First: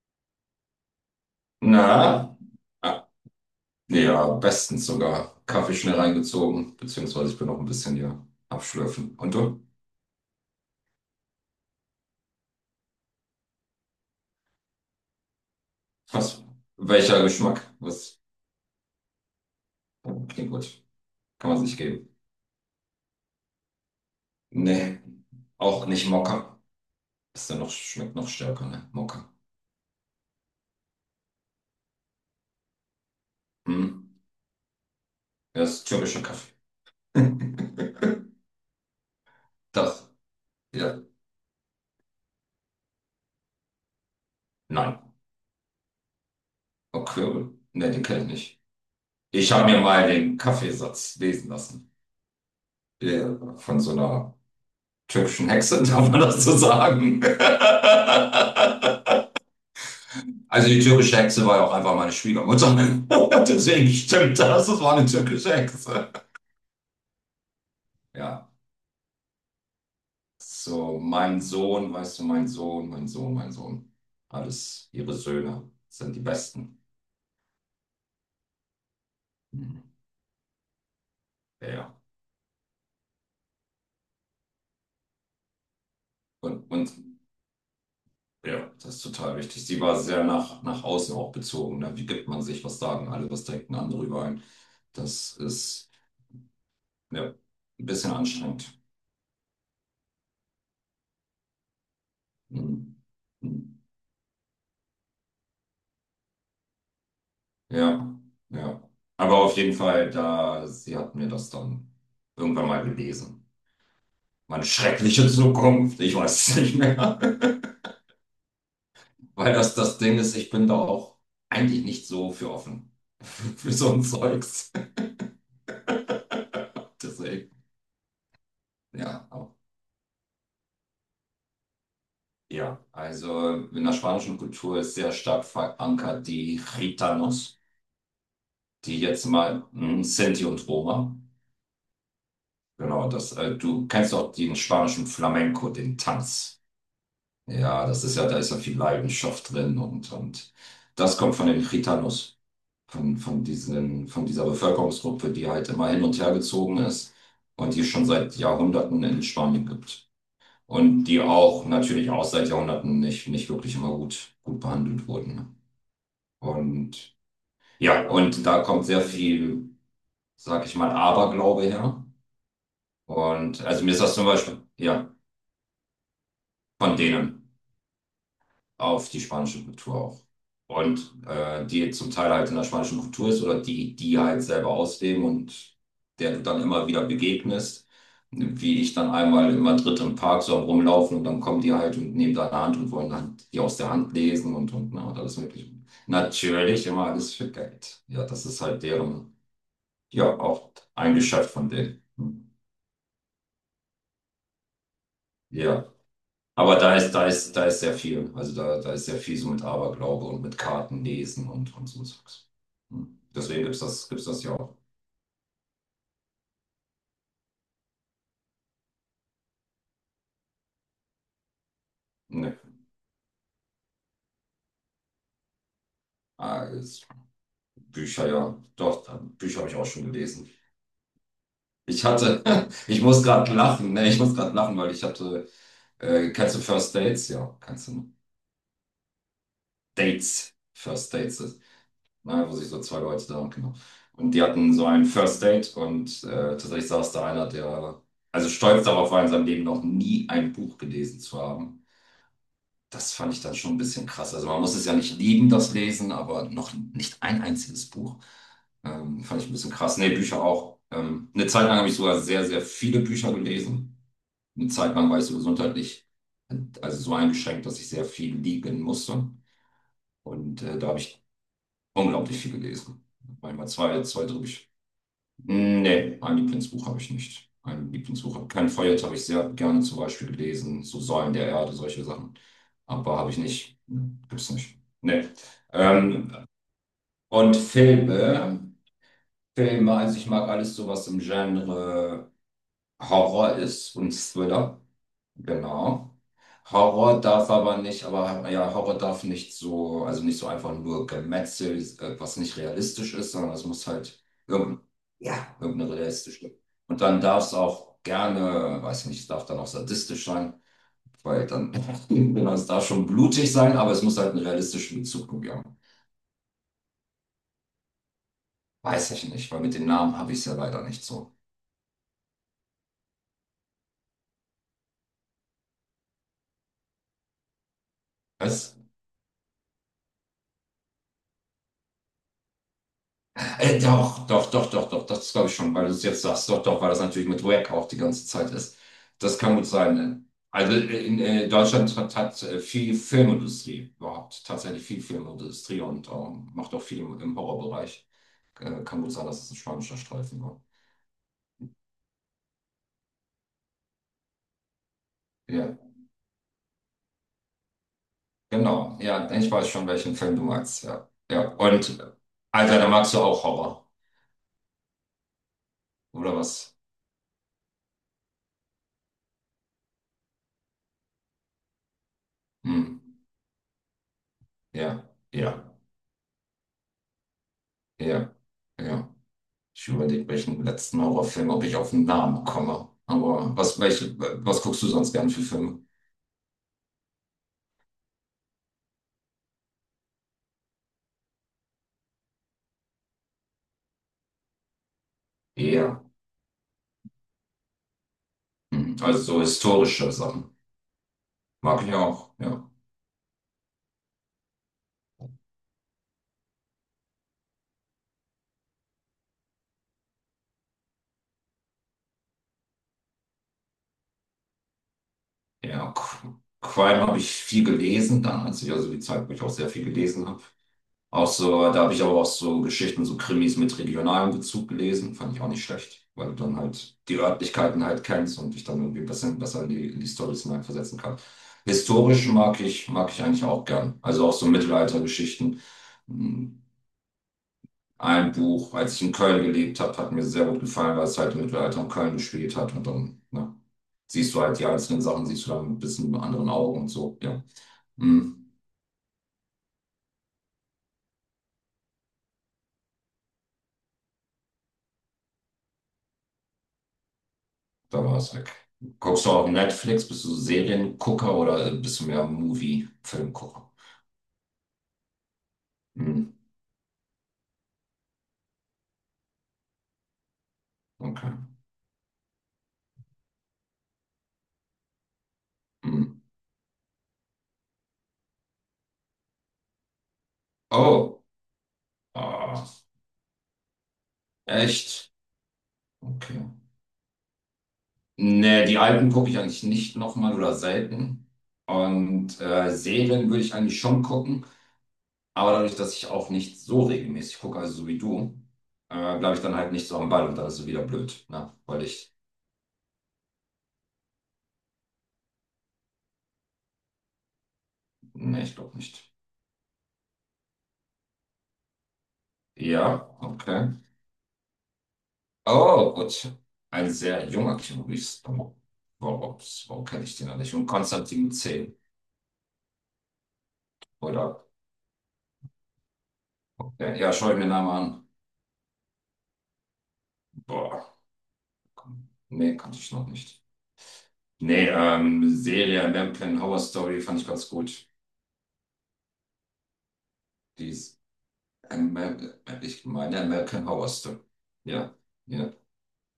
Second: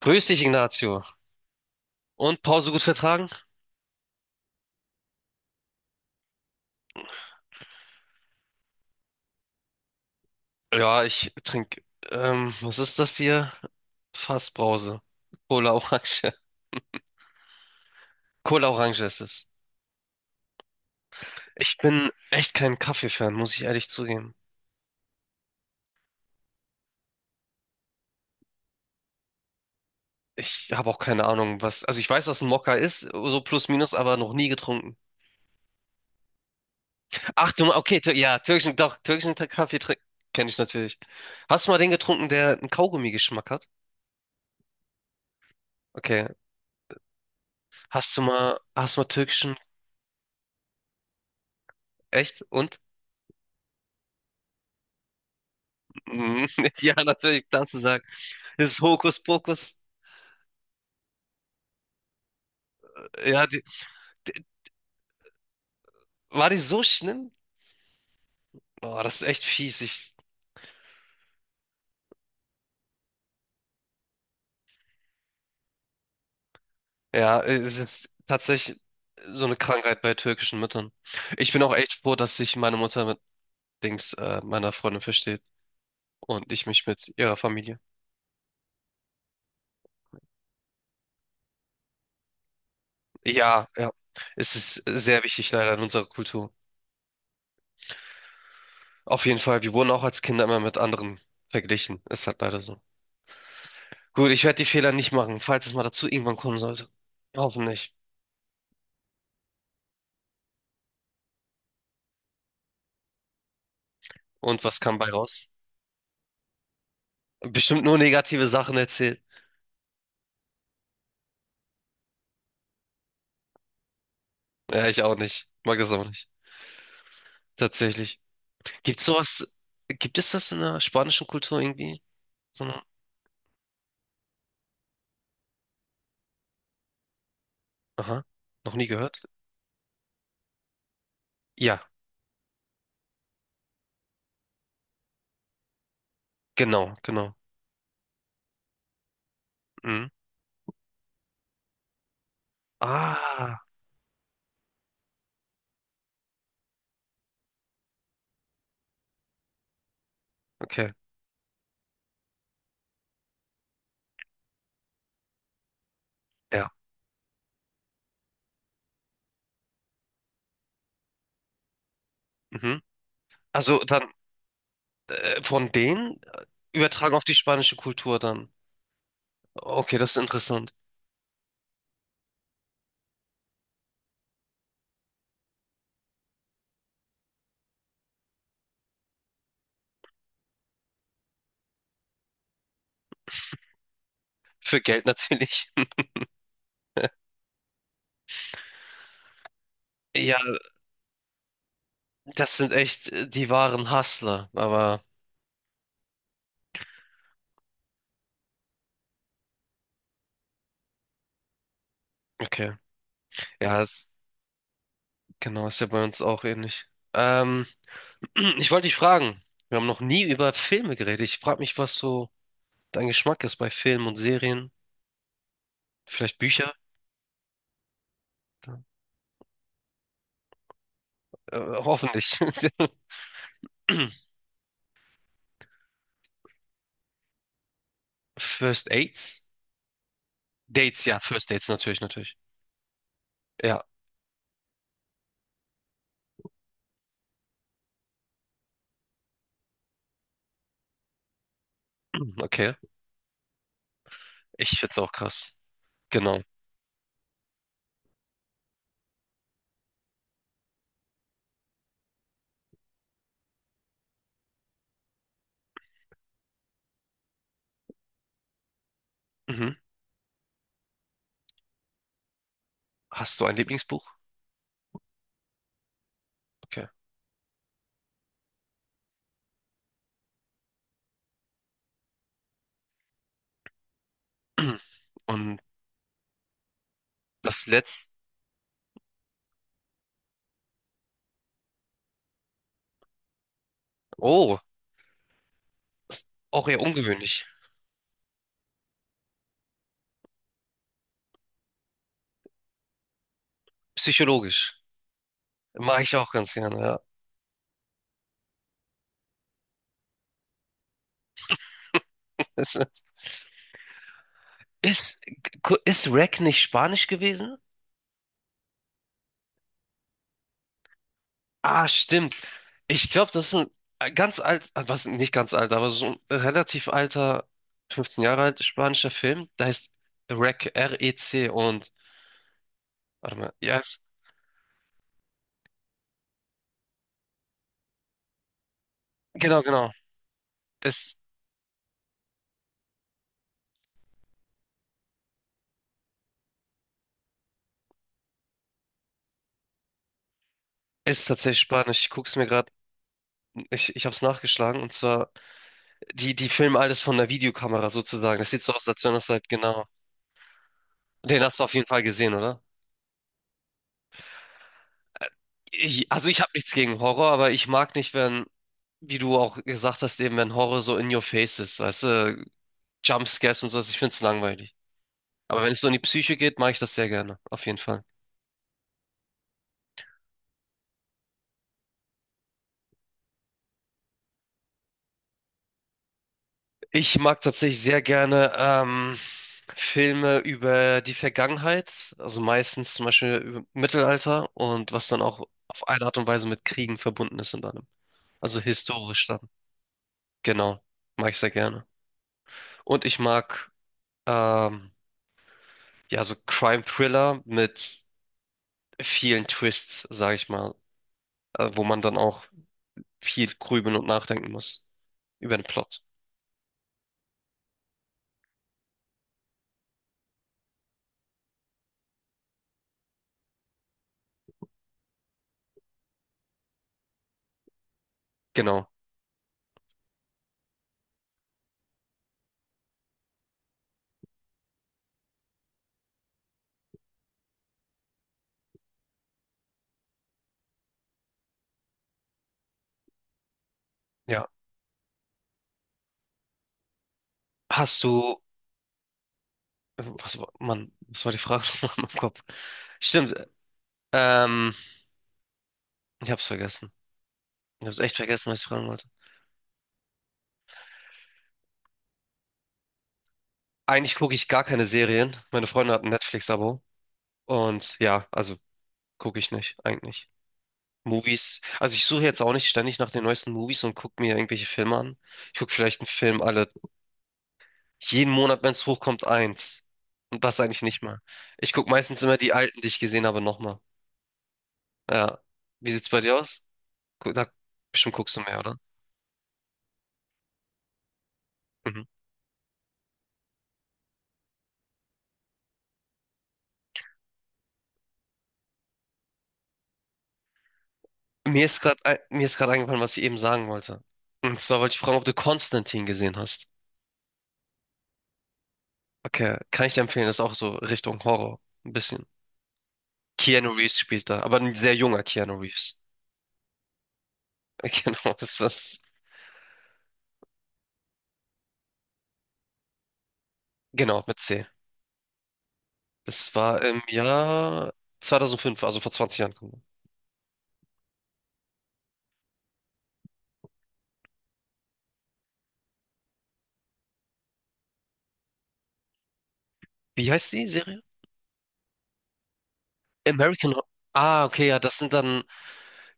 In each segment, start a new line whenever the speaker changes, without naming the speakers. Grüß dich, Ignacio.
Na,
Und Pause gut
ah,
vertragen?
ja, bestens sogar. Kaffee schnell reingezogen, beziehungsweise ich bin noch ein bisschen hier abschlürfen. Und du?
Ja, ich trinke, was ist das hier? Fassbrause. Cola Orange.
Was? Welcher Geschmack? Was?
Cola Orange ist es.
Klingt gut. Kann man sich
Ich bin
geben.
echt kein Kaffee-Fan, muss ich ehrlich zugeben.
Nee, auch nicht Mokka. Ist ja noch, schmeckt noch stärker, ne? Mokka.
Ich habe auch keine Ahnung, was, also ich weiß, was ein Mokka ist, so plus
Hm.
minus, aber noch nie getrunken.
Ja, ist türkischer Kaffee.
Ach du, okay, tür ja, türkischen, doch,
Das,
kenne ich natürlich.
ja.
Hast du mal den getrunken, der einen Kaugummi-Geschmack hat?
Nein.
Okay.
Okay. Ne, den kenne ich nicht.
Hast du mal
Ich
türkischen,
habe mir mal den Kaffeesatz lesen lassen.
echt? Und?
Ja, von so einer türkischen Hexe, darf man das
Mhm.
so
Ja,
sagen?
natürlich, darfst du sagen. Das Hokuspokus,
Also die türkische Hexe war ja auch einfach meine Schwiegermutter.
ja,
Deswegen stimmt
die,
das, das war eine türkische Hexe.
war die so schlimm?
Ja,
Boah, das ist echt fies. Ich,
so mein Sohn, weißt du, mein Sohn. Alles ihre Söhne sind die Besten.
ja, es ist tatsächlich so eine
Mhm.
Krankheit bei türkischen Müttern. Ich bin
Ja,
auch echt
ja.
froh, dass sich meine Mutter mit Dings, meiner Freundin versteht und ich
und,
mich
und
mit ihrer Familie.
ja, das ist total wichtig. Sie war sehr nach außen auch bezogen. Ne? Wie gibt man sich, was sagen alle, was
Ja,
denken
ja,
andere über einen?
es ist sehr
Das
wichtig leider in
ist,
unserer Kultur.
ja, ein bisschen anstrengend.
Auf jeden Fall, wir wurden auch als Kinder immer mit anderen verglichen. Ist halt leider so.
Mhm. Mhm.
Gut, ich werde die Fehler nicht machen, falls es mal dazu irgendwann kommen sollte. Hoffentlich.
Ja, ja. Aber auf jeden Fall, da, sie hat mir das dann irgendwann mal gelesen.
Und
Meine
was kam bei
schreckliche
raus?
Zukunft, ich weiß es nicht mehr.
Bestimmt nur negative Sachen erzählt.
Weil das das Ding ist, ich bin da auch eigentlich nicht so für offen. Für so ein Zeugs.
Ja, ich auch nicht. Mag das auch nicht.
Deswegen,
Tatsächlich. Gibt's
ja. Auch-
sowas, gibt es das in der spanischen Kultur irgendwie? So
ja,
eine,
also in der spanischen Kultur ist sehr stark verankert die Gitanos,
aha, noch nie
die
gehört?
jetzt mal hm, Sinti und Roma.
Ja,
Genau, das, du kennst auch den spanischen Flamenco, den Tanz.
genau, genau.
Ja, das ist ja, da ist ja viel Leidenschaft drin
Mhm.
und das kommt von den Chitanus, von
Ah,
diesen, von dieser Bevölkerungsgruppe, die halt immer hin und her gezogen ist und die es schon seit Jahrhunderten in Spanien gibt.
okay.
Und die auch natürlich auch seit Jahrhunderten nicht wirklich immer gut behandelt wurden.
Ja.
Und ja, und da kommt sehr viel, sag ich mal, Aberglaube her.
Mhm.
Und
Also
also mir ist
dann
das zum Beispiel, ja,
von denen
von
übertragen auf die
denen.
spanische Kultur dann.
Auf die spanische Kultur
Okay, das ist
auch.
interessant.
Und die zum Teil halt in der spanischen Kultur ist oder die halt selber ausleben und der du dann immer wieder begegnest, wie ich dann einmal in Madrid im Park so am rumlaufen und dann kommen die halt und nehmen deine Hand und wollen dann die aus der Hand lesen und,
Für
und,
Geld
na, und alles
natürlich.
Mögliche. Natürlich immer alles für Geld. Ja, das ist halt deren, ja,
Ja,
auch ein Geschäft von denen. Hm.
das sind echt die wahren Hustler, aber
Ja. Aber da ist sehr viel. Also da ist sehr viel so mit Aberglaube und mit Kartenlesen und so Zeugs.
okay.
Hm. Deswegen
Ja, es,
gibt's das ja auch.
genau, ist ja bei uns auch ähnlich. Ähm, ich wollte dich fragen, wir haben noch nie über Filme geredet. Ich frage mich, was so
Ne.
dein Geschmack ist bei Filmen und Serien, vielleicht
Ah,
Bücher,
jetzt Bücher, ja.
äh,
Doch, Bücher habe ich auch schon gelesen. Ich
hoffentlich.
hatte, ich muss gerade lachen, ne? Ich muss gerade lachen, weil kennst du First Dates? Ja, kennst du. Ne?
First Dates?
Dates.
Dates,
First
ja,
Dates.
First Dates natürlich, natürlich.
Ne, wo sich so zwei Leute da und genau.
Ja,
Und die hatten so ein First Date und tatsächlich saß da einer, der also stolz darauf war, in seinem Leben noch nie ein Buch gelesen zu haben.
okay.
Das fand ich dann schon ein bisschen krass. Also man
Ich
muss es ja
find's auch
nicht lieben,
krass.
das Lesen,
Genau.
aber noch nicht ein einziges Buch. Fand ich ein bisschen krass. Nee, Bücher auch. Eine Zeit lang habe ich sogar sehr viele Bücher gelesen. Eine Zeit lang war ich so gesundheitlich, also so eingeschränkt, dass ich sehr viel liegen musste.
Mhm.
Und da habe ich unglaublich viel gelesen.
Hast du ein
Manchmal
Lieblingsbuch?
drei Bücher. Nee, ein
Okay.
Lieblingsbuch habe ich nicht. Ein Lieblingsbuch habe kein Feuerlied habe ich sehr gerne zum Beispiel gelesen, so Säulen der Erde, solche Sachen. Aber habe ich nicht. Hm, gibt's nicht. Nee.
Und
Ähm, und
das letzte,
Filme, Filme, also ich mag alles so, was im Genre Horror ist und
oh,
Thriller. Genau.
ist auch eher
Horror
ungewöhnlich.
darf aber nicht, aber ja, Horror darf nicht so, also nicht so einfach nur Gemetzel, was nicht realistisch ist, sondern es muss halt
Psychologisch.
irgendein, ja, irgendeine
Mache ich auch ganz
realistische.
gerne, ja.
Und dann darf es auch gerne, weiß nicht, es darf dann auch sadistisch sein, weil dann, genau, es darf schon blutig sein, aber es muss halt einen realistischen
Ist,
Bezug haben.
ist Rack nicht Spanisch gewesen?
Weiß ich nicht, weil mit den Namen habe ich es ja leider nicht so.
Ah, stimmt. Ich glaube, das ist ein was nicht ganz alt, aber so ein relativ alter, 15 Jahre alt
Was?
spanischer Film. Der heißt REC, REC und warte mal, ja, es,
Doch, das glaube ich schon, weil du es jetzt sagst. Doch, weil das natürlich mit Wack auch die ganze Zeit ist. Das kann
genau,
gut
genau.
sein. Ne? Also äh, in
Es
äh, Deutschland hat viel Filmindustrie überhaupt, tatsächlich viel Filmindustrie und macht auch viel im Horrorbereich. Kann gut sein, dass es ein spanischer Streifen war.
ist tatsächlich Spanisch. Ich guck's mir gerade, ich habe es nachgeschlagen, und zwar
Ja,
die filmen alles von der Videokamera sozusagen. Das sieht so aus,
genau.
als wenn das
Ja,
halt
ich weiß
genau.
schon, welchen Film du meinst. Ja,
Den
ja.
hast du auf jeden
Und
Fall gesehen, oder?
Alter, da magst du auch Horror,
Ich, also
oder
ich habe nichts
was?
gegen Horror, aber ich mag nicht, wenn, wie du auch gesagt hast, eben wenn Horror so in your face ist, weißt du,
Hm.
Jumpscares und sowas. Ich find's langweilig.
Ja,
Aber
ja,
wenn es so in die Psyche geht, mache ich das sehr gerne, auf jeden Fall.
ja, ja. Ich überlege, welchen letzten Horrorfilm, ob ich auf den Namen komme. Aber was, welche, was guckst du sonst gern für Filme?
Ich mag tatsächlich sehr gerne Filme über die Vergangenheit, also meistens zum Beispiel über Mittelalter und was dann auch auf
Ja.
eine Art und Weise mit Kriegen verbunden ist in einem. Also
Hm, also
historisch dann.
so historische Sachen.
Genau, mag ich sehr
Mag
gerne.
ich auch, ja.
Und ich mag ähm, ja so Crime-Thriller mit vielen Twists, sage ich mal, wo man dann auch viel grübeln und nachdenken muss über den
Ja,
Plot.
Qu- Crime habe ich viel gelesen, dann als ich also die Zeit, wo ich auch sehr viel gelesen habe. Auch so, da habe ich aber auch so Geschichten, so Krimis mit regionalem Bezug gelesen. Fand ich auch nicht schlecht, weil du dann halt die Örtlichkeiten halt kennst und dich dann
Genau,
irgendwie ein bisschen besser in in die Storys hineinversetzen kannst. Historisch mag ich eigentlich auch gern. Also auch so Mittelaltergeschichten. Hm, ein Buch, als ich in Köln gelebt habe, hat mir sehr gut gefallen, weil es halt im Mittelalter in Köln gespielt hat. Und dann, ne, siehst du
ja.
halt die einzelnen Sachen, siehst du dann ein bisschen mit anderen Augen und so. Ja.
Hast du
Hm.
was war, Mann, was war die Frage nochmal in meinem Kopf? Stimmt, ähm, ich hab's vergessen. Ich hab's
Da
echt
war es weg.
vergessen, was ich fragen wollte.
Guckst du auch Netflix? Bist du Seriengucker oder bist du mehr Movie-Filmgucker?
Eigentlich gucke ich gar keine Serien. Meine Freundin hat ein
Hm,
Netflix-Abo. Und ja, also gucke ich nicht, eigentlich.
okay.
Movies, also ich suche jetzt auch nicht ständig nach den neuesten Movies und gucke mir irgendwelche Filme an. Ich gucke vielleicht
Hm.
einen Film alle, jeden Monat, wenn es hochkommt, eins. Und das eigentlich nicht mal.
Oh,
Ich gucke meistens immer die alten,
ah,
die ich gesehen habe, nochmal.
echt?
Ja. Wie sieht's bei dir
Okay.
aus? Gu- Da, bestimmt guckst du mehr,
Nee,
oder?
die alten gucke ich eigentlich nicht nochmal oder selten.
Mhm.
Und Serien würde ich eigentlich schon gucken, aber dadurch, dass ich auch nicht so regelmäßig gucke, also so wie du, bleibe ich dann halt nicht so am Ball und dann ist es wieder blöd, ne? Weil ich,
Mir ist gerade eingefallen, was ich eben sagen wollte. Und zwar wollte ich fragen, ob du Konstantin gesehen hast.
nee, ich glaube nicht.
Okay, kann ich dir empfehlen, das ist auch so Richtung Horror. Ein bisschen.
Ja, okay.
Keanu Reeves spielt da, aber ein sehr junger Keanu
Oh,
Reeves.
gut. Ein sehr junger Chemist.
Genau,
Oh,
das was.
Warum, warum kenne ich den noch nicht? Und Konstantin C.
Genau, mit
Oder,
C. Das war
ja,
im
ja, schau ich mir den Namen
Jahr
an.
2005, also vor 20 Jahren.
Boah, nee, kannte ich noch nicht. Nee, Serie American Horror Story fand ich ganz gut.
Wie heißt die
Die ist,
Serie?
Amer- ich meine American
American Horror.
Horror Story.
Ah, okay, ja,
Ja,
das sind dann
ja.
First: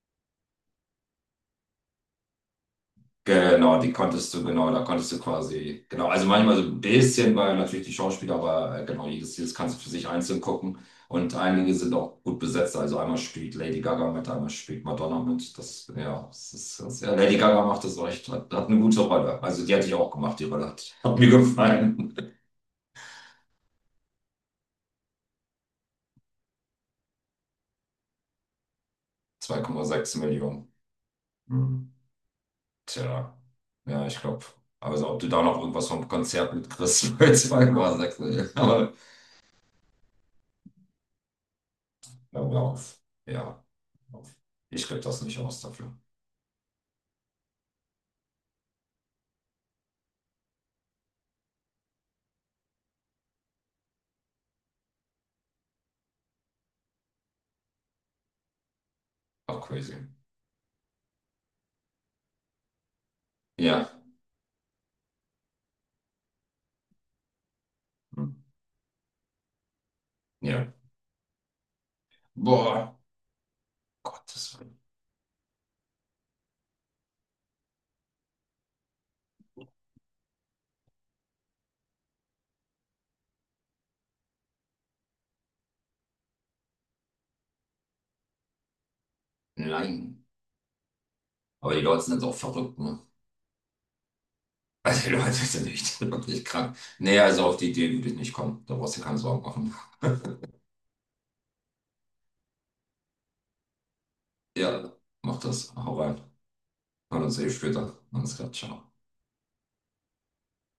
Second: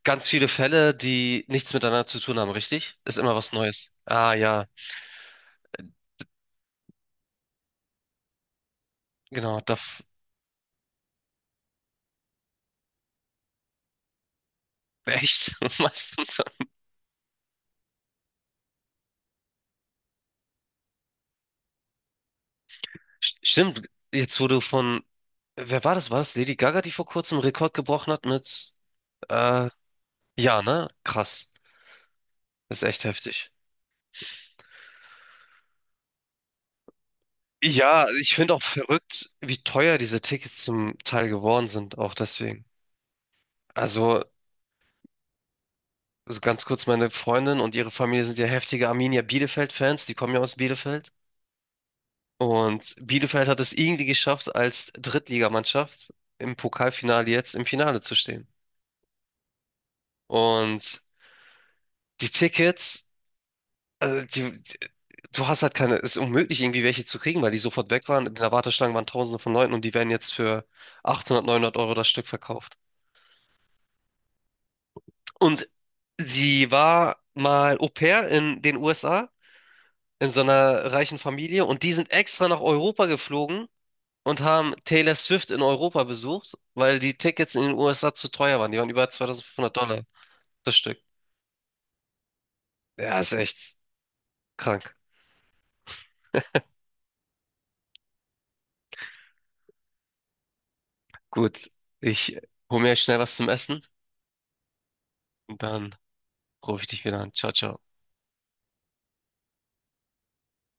ganz viele Fälle, die nichts miteinander zu tun haben, richtig? Ist immer was Neues. Ah, ja,
Genau, da konntest du quasi, genau, also manchmal so ein bisschen, weil natürlich die Schauspieler, aber genau, jedes
genau, da.
kannst du für
f-
sich einzeln gucken. Und einige sind auch gut besetzt, also einmal spielt Lady Gaga mit, einmal spielt Madonna
echt?
mit. Das,
Was?
ja, das ist, das, ja, Lady Gaga macht das echt, hat eine gute Rolle. Also die hatte ich auch gemacht, hat mir gefallen.
Stimmt, jetzt wurde von, wer war das? War das Lady Gaga, die vor kurzem einen Rekord gebrochen hat mit,
Zwei
äh,
Komma sechs
ja,
Millionen.
ne? Krass.
Hm.
Das ist echt
Tja,
heftig.
ja, ich glaube. Also ob du da noch irgendwas vom Konzert mitkriegst,
Ja,
2,6
ich
Millionen.
finde auch
Aber
verrückt, wie teuer diese Tickets zum Teil geworden sind, auch deswegen.
Lauf. Ja.
Also,
Lauf. Ich krieg das nicht aus dafür.
also ganz kurz, meine Freundin und ihre Familie sind ja heftige Arminia Bielefeld-Fans, die kommen ja aus Bielefeld. Und Bielefeld hat es irgendwie geschafft, als Drittligamannschaft im Pokalfinale jetzt im Finale zu stehen.
Ach, crazy.
Und die Tickets
Ja.
Die, du hast halt keine, es ist unmöglich, irgendwie welche zu kriegen, weil die sofort weg waren.
Hm.
In der Warteschlange waren Tausende von Leuten und die werden jetzt für
Ja.
800, 900 € das Stück verkauft.
Boah. Gottes Willen.
Und sie war mal Au-pair in den USA, in so einer reichen Familie, und die sind extra nach Europa geflogen und haben Taylor Swift in Europa besucht, weil die Tickets in den USA zu teuer waren. Die waren über $2.500
Nein.
das Stück.
Aber die Leute sind auch verrückt, ne?
Ja, ist echt krank.
Also die Leute sind echt wirklich krank. Nee, also auf die Idee würde ich nicht kommen. Da brauchst du dir keine Sorgen machen.
Gut, ich hole mir schnell was zum Essen
Ja, mach
und
das.
dann
Hau rein.
rufe ich dich
Wir
wieder
hören
an.
uns eh
Ciao, ciao.
später. Alles klar, ciao.